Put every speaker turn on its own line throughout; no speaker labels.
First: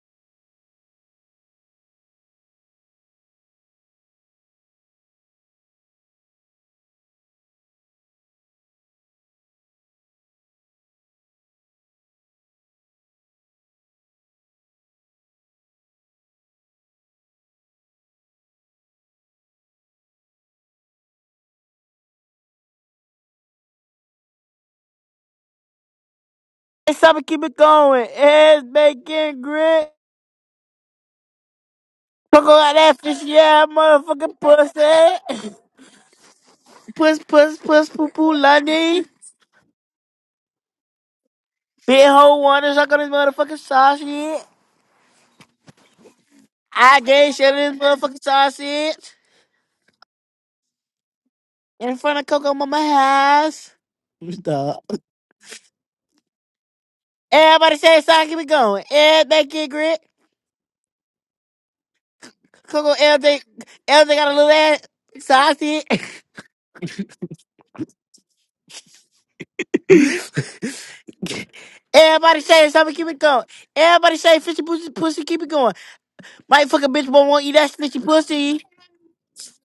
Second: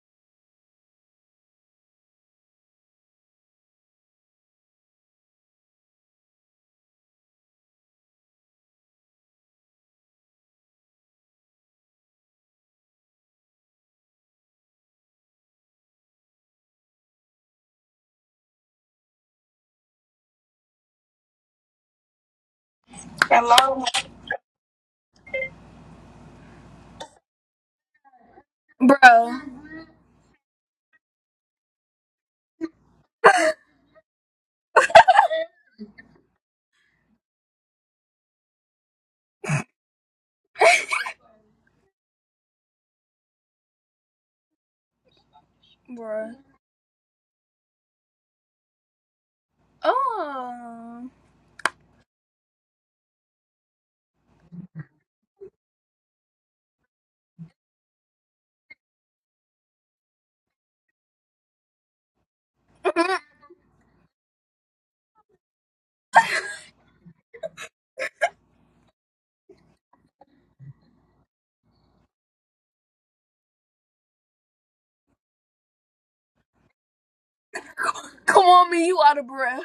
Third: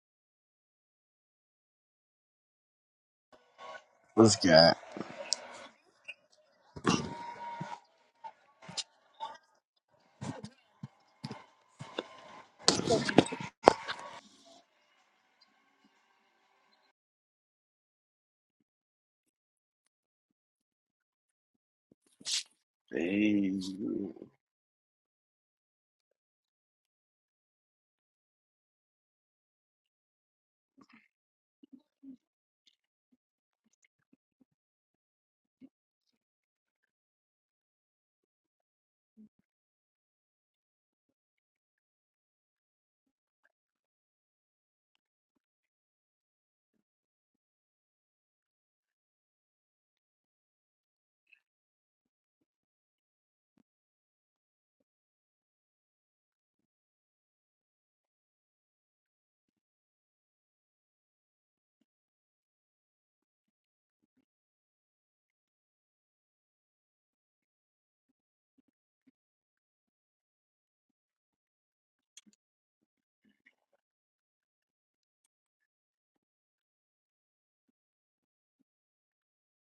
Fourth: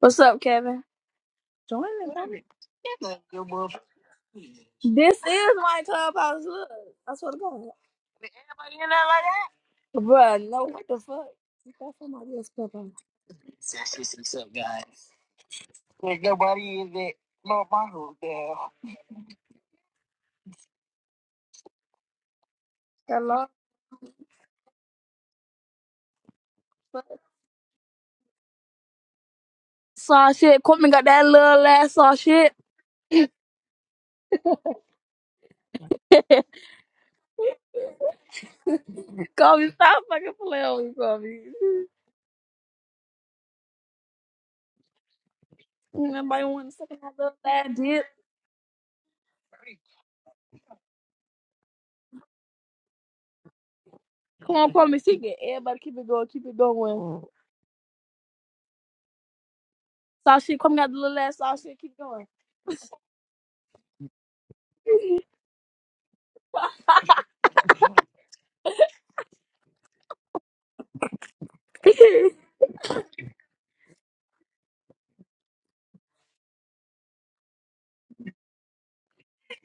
What's up, Kevin? Join the party.
What's good?
This is my clubhouse. Look, I swear to God, bruh, no, what the fuck? Is that somebody else's clubhouse? Hello,
Hey,
Hello.
It's time to keep it going. It's
bro.
bacon, grit.
saw shit. Coleman got that little ass saw
Fuck
shit.
all that fish, yeah, motherfucking pussy. Puss, puss, puss, poo, poo, Lundy.
Kobe, stop fucking playing with me, Kobe.
Big hoe wanna suck on this motherfucking sausage.
Bro,
Nobody want to suck on
I
that
gave
little
shit
ass
on this
dick.
motherfucking sausage.
Oh.
In front of Coco Mama house.
Come on,
Stop.
Coleman, she get everybody. Keep it going, keep it going.
Everybody say it's time to keep it going. It's bacon, grit.
Saw shit. Coleman got the little ass saw shit. Keep going.
Coco L. J. L. J. got a little ass sausage. Everybody say it's time to keep it going. Everybody say fishy pussy, pussy, keep it going. Right fucking bitch won't want to eat that snitchy
Come
pussy.
on, me, you out of breath.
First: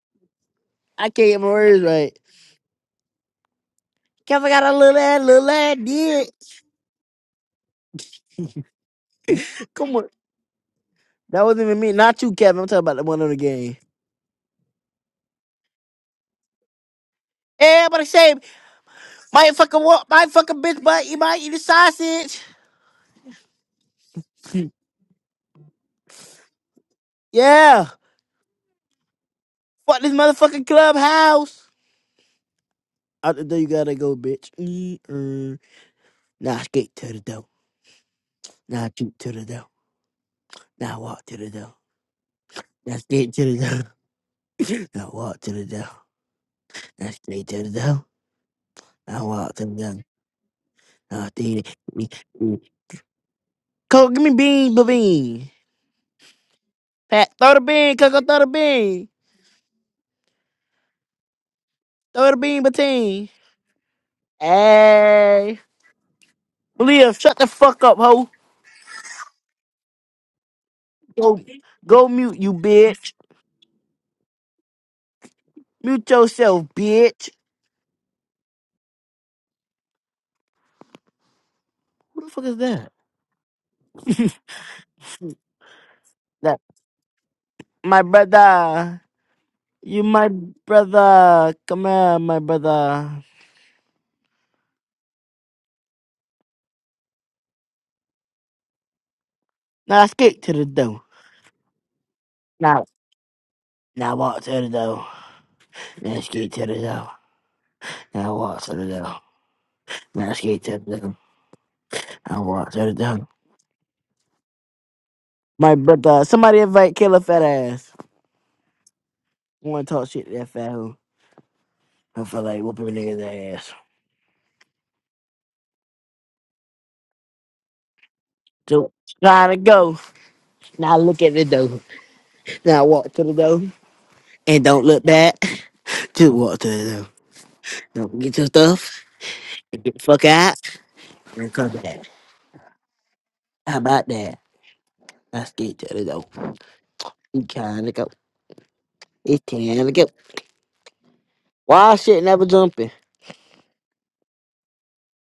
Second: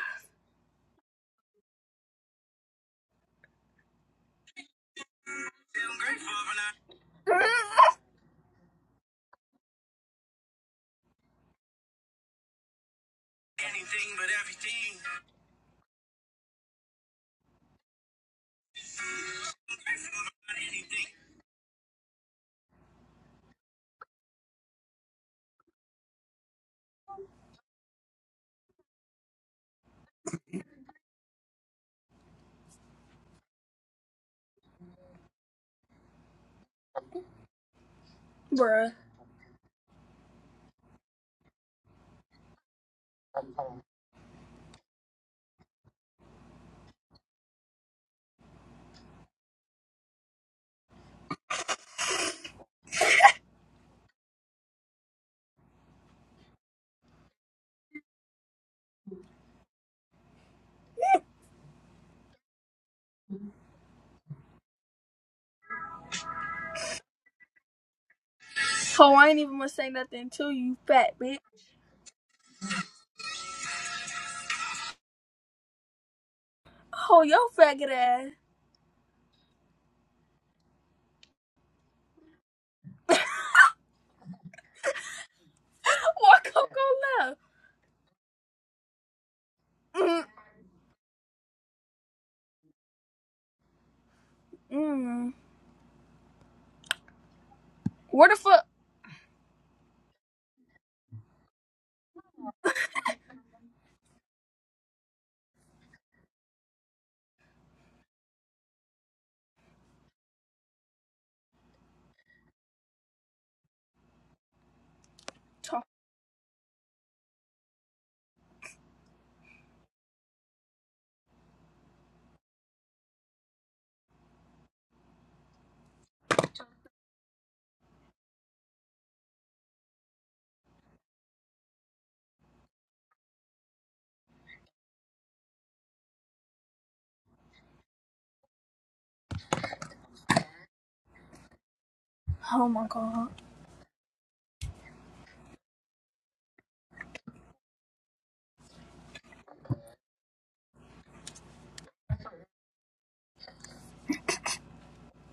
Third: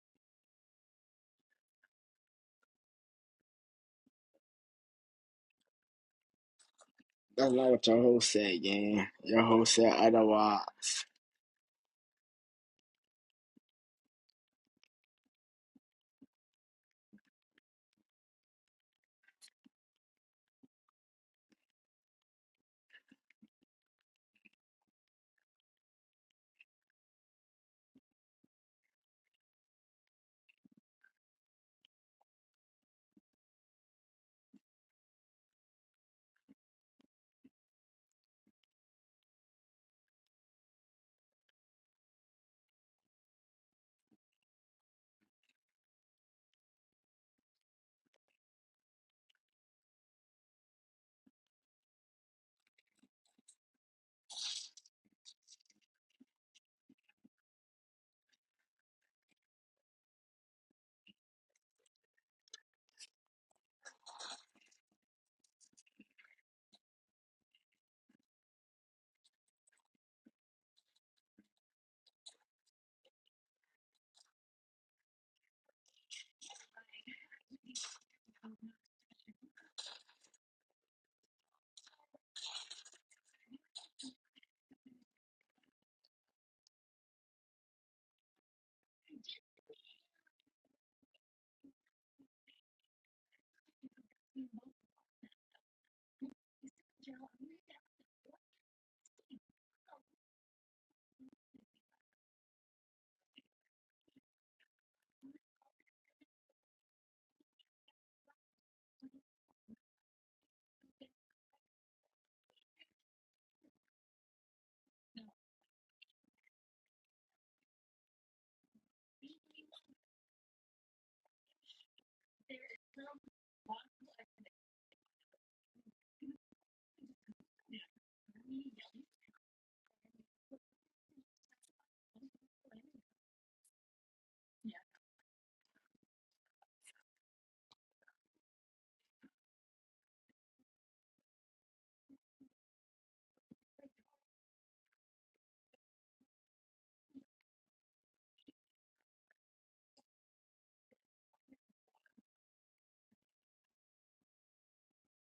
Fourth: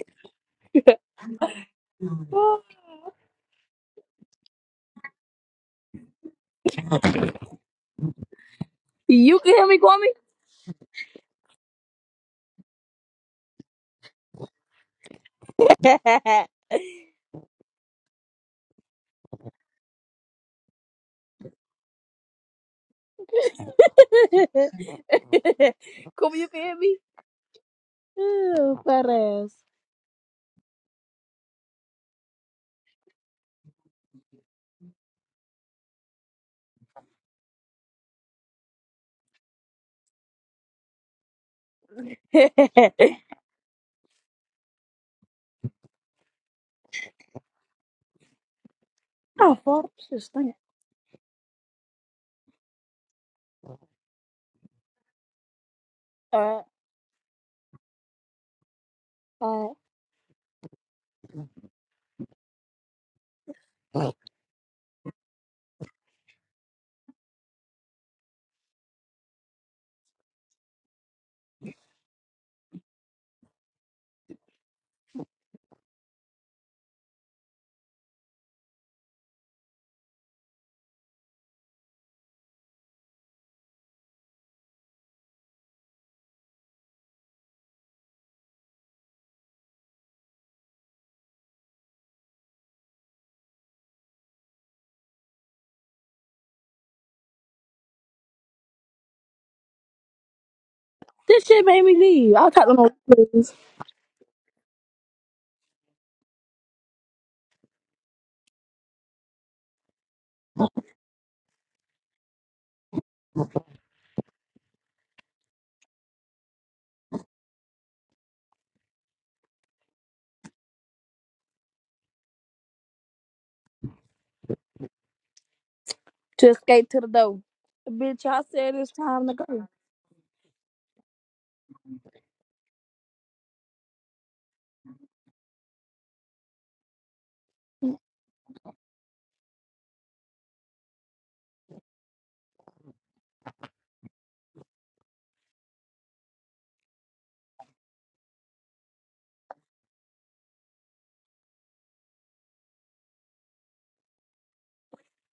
I can't get my words right.
Oh,
Kevin got a little ass, little ass dick.
that's not what your host said, gang.
You
Your
can hear
host
me,
said
Come on.
Coleman.
otherwise,
That wasn't even me. Not you, Kevin. I'm talking about the one on the game.
Anything but everything.
Everybody say, my fucking walk, my fucking bitch butt,
Anything.
you might eat a sausage.
Coleman, you can hear me.
Yeah.
Ew, fat ass.
Fuck this motherfucking clubhouse. Out the door you gotta go, bitch. Mm-mm. Now skate to the door. Now
Bruh.
shoot to the door. Now walk to the door. Now skate to the door. Now walk to the door. Now skate to the door. Now
Oh,
walk to the
fuck,
door.
shit stink.
Now skate. Coco, give me bean, ba
All
Pat, throw the bean, Coco, throw the bean.
right.
Throw the bean, Bateen. Hey. Leah, shut the fuck up, ho.
Oh, I ain't even gonna say nothing to you, fat bitch.
Go, go mute, you bitch. Mute yourself,
Oh,
bitch.
your faggot ass.
Who the fuck is that?
Why
That
Coco left?
my brother. You
Mm,
my brother. Come here, my brother.
mm. Where the fuck?
Now skate to the door.
This shit made me leave. I talked to
Now,
no please
now walk to the door. Now skate to the door. Now walk to the door. Now skate to the door. Now walk to the door. My
Talk.
brother, somebody invite Killer fat ass. I want to talk shit to that fat hoe. I feel like whooping a niggas ass.
to escape to the door. Bitch, I said
So
it's time to go.
trying to go. Now look at the door. Now walk to the door and don't look back. Just walk to the door. Don't get your stuff and get the fuck out and come back.
Oh my god.
How about that? Let's get to the door. We trying to go. It's time to go. Why shit never jumping?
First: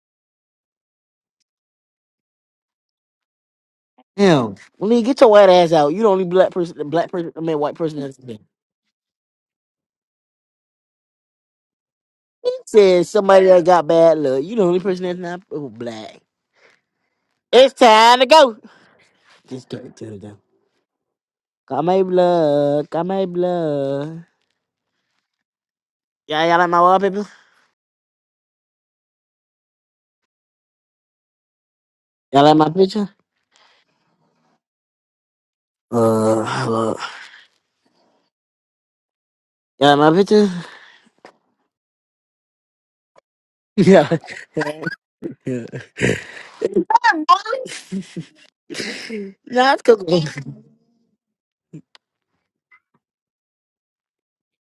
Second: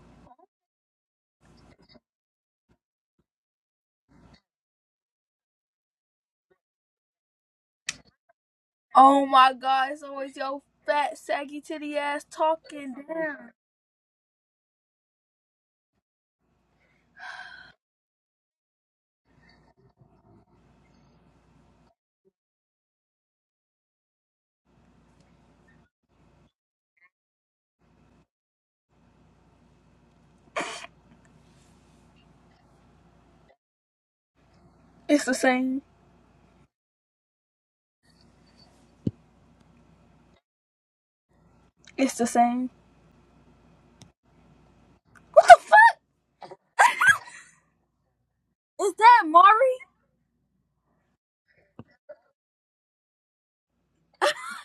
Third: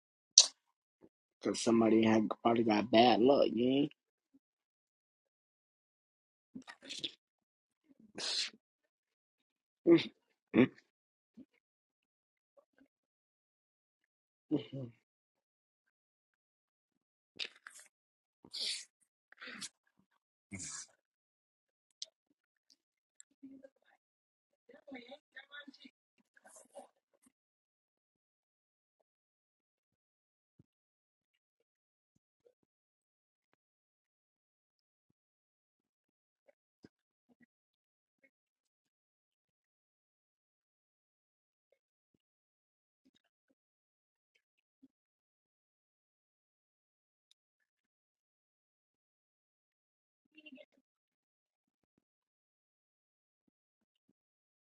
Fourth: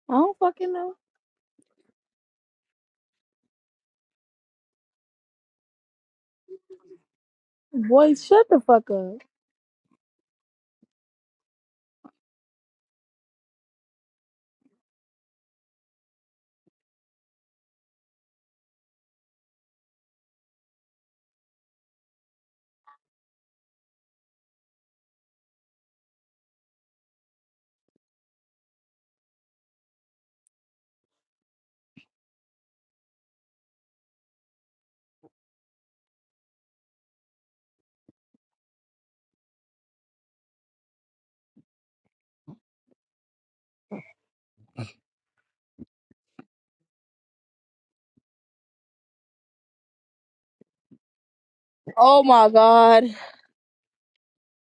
I don't fucking know.
cause somebody had probably got bad luck,
Hell, Lee, get your white ass out. You the only black person, the black person, I mean white
Boy,
person.
shut the fuck up.
Oh my god,
gang.
it's always your fat, saggy titty ass
He
talking.
said somebody
down.
that got bad luck. You the only person that's not oh, black. It's time to go. Just give it to them. Got my blood. Got my blood. Y'all, y'all like my wallpaper? Y'all like my picture?
It's the same.
Uh, hello. Y'all like my picture?
It's the same. What the
Yeah.
fuck? Is that Mari?
nah, it's cool.
Oh my god.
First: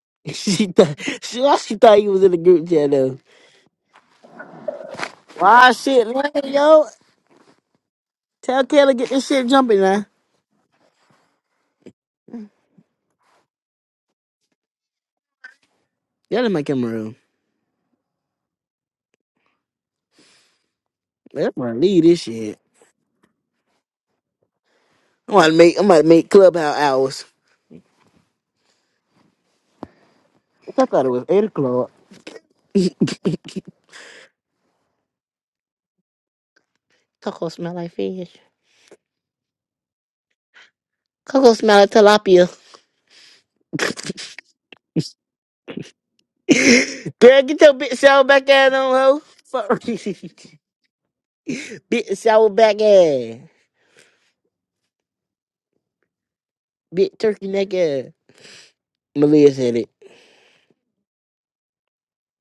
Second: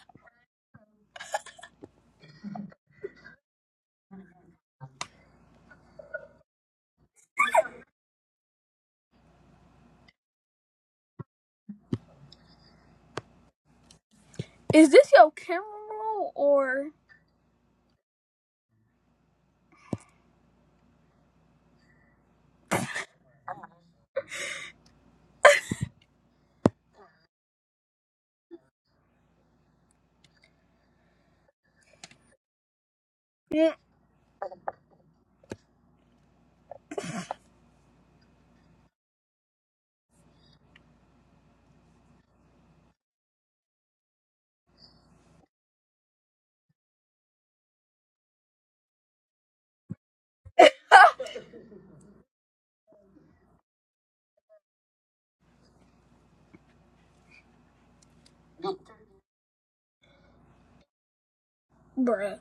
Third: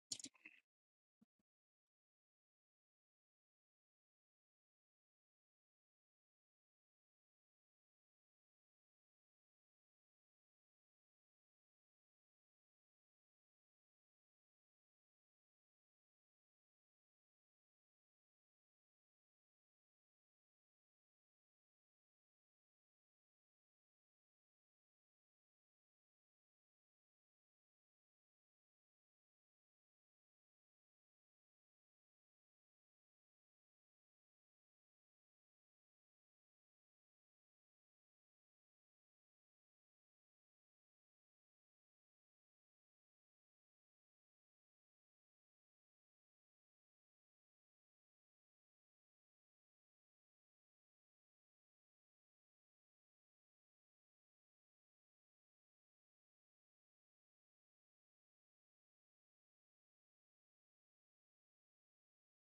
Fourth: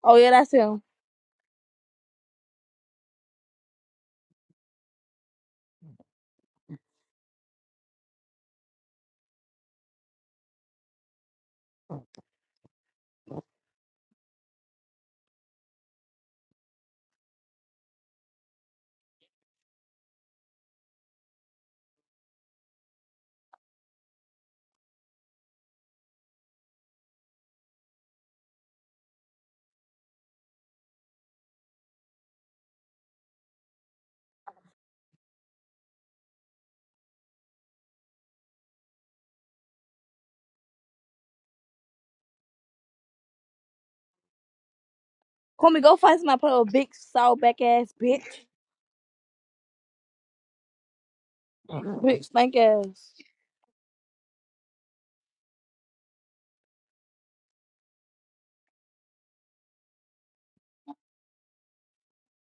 Oh yeah, that's
she
him.
thought she, why she thought you was in the group chat though. Why shit, man, yo? Tell Taylor get this shit jumping now.
Is this your camera roll
Y'all in my camera
or
room. Man, I'm gonna leave this shit. I'm gonna make I'm gonna make clubhouse hours. I thought it was eight o'clock.
Mm,
Coco smell like fish. Coco smell like tilapia.
Comey, go find somebody put a big saw
Girl, get
back
your
ass
big sour
bitch.
back ass on, ho. Fuck. big
Big
sour
stank
back
ass.
ass. Big turkey neck ass. Malia said it.
bruh?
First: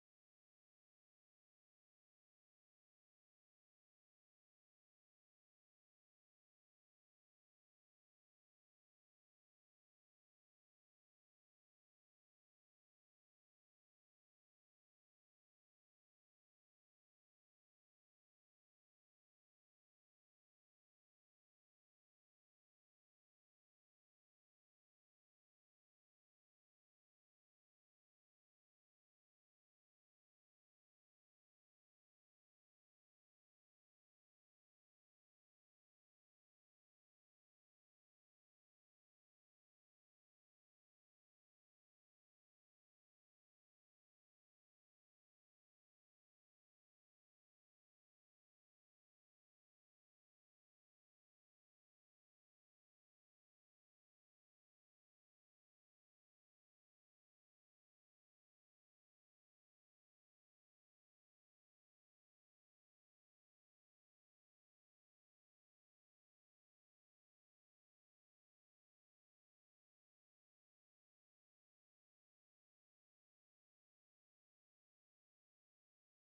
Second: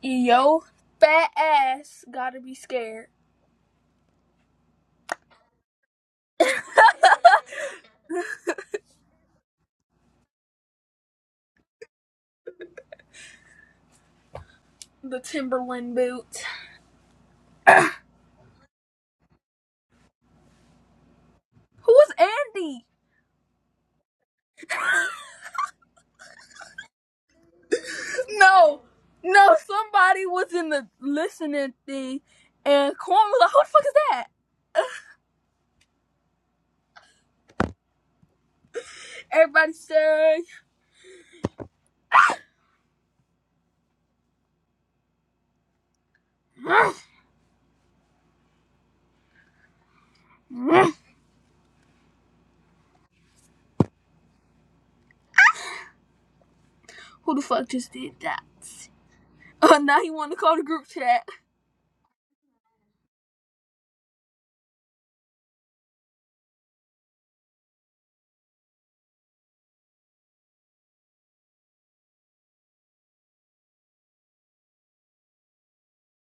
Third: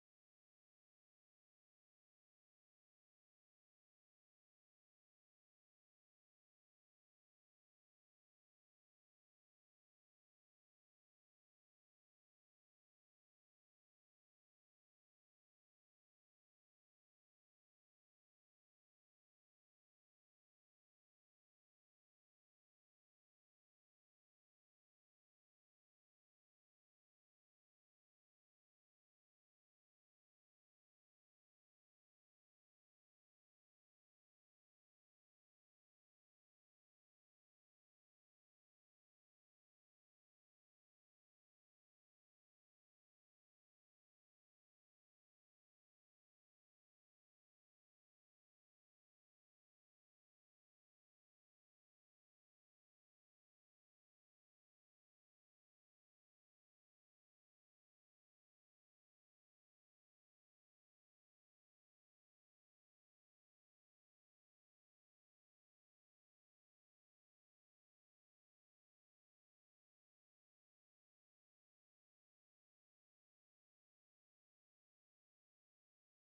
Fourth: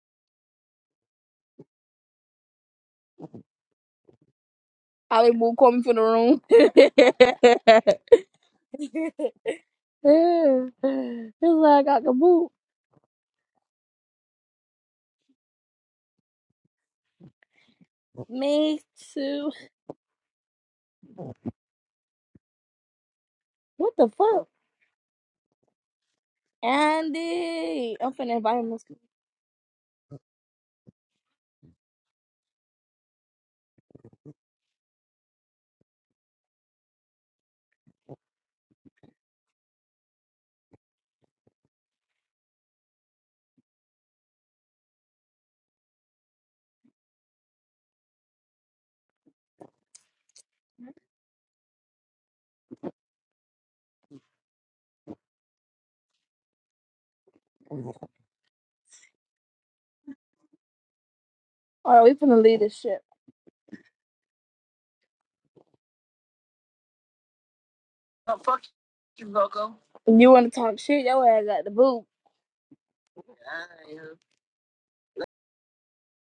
Yo fat ass gotta be scared.
I like move Comey from the room. It's like I got the boot.
The Timberland boots.
Me too.
Who was Andy?
What the fuck? Andy. I'm finna invite him.
No. No, somebody was in the listening thing and Corn was like, Who the fuck is that? Everybody saying, Who the fuck just did that? Uh, now he wanna call the group chat.
Alright, we finna leave this shit. You wanna talk shit? Your ass got the boot.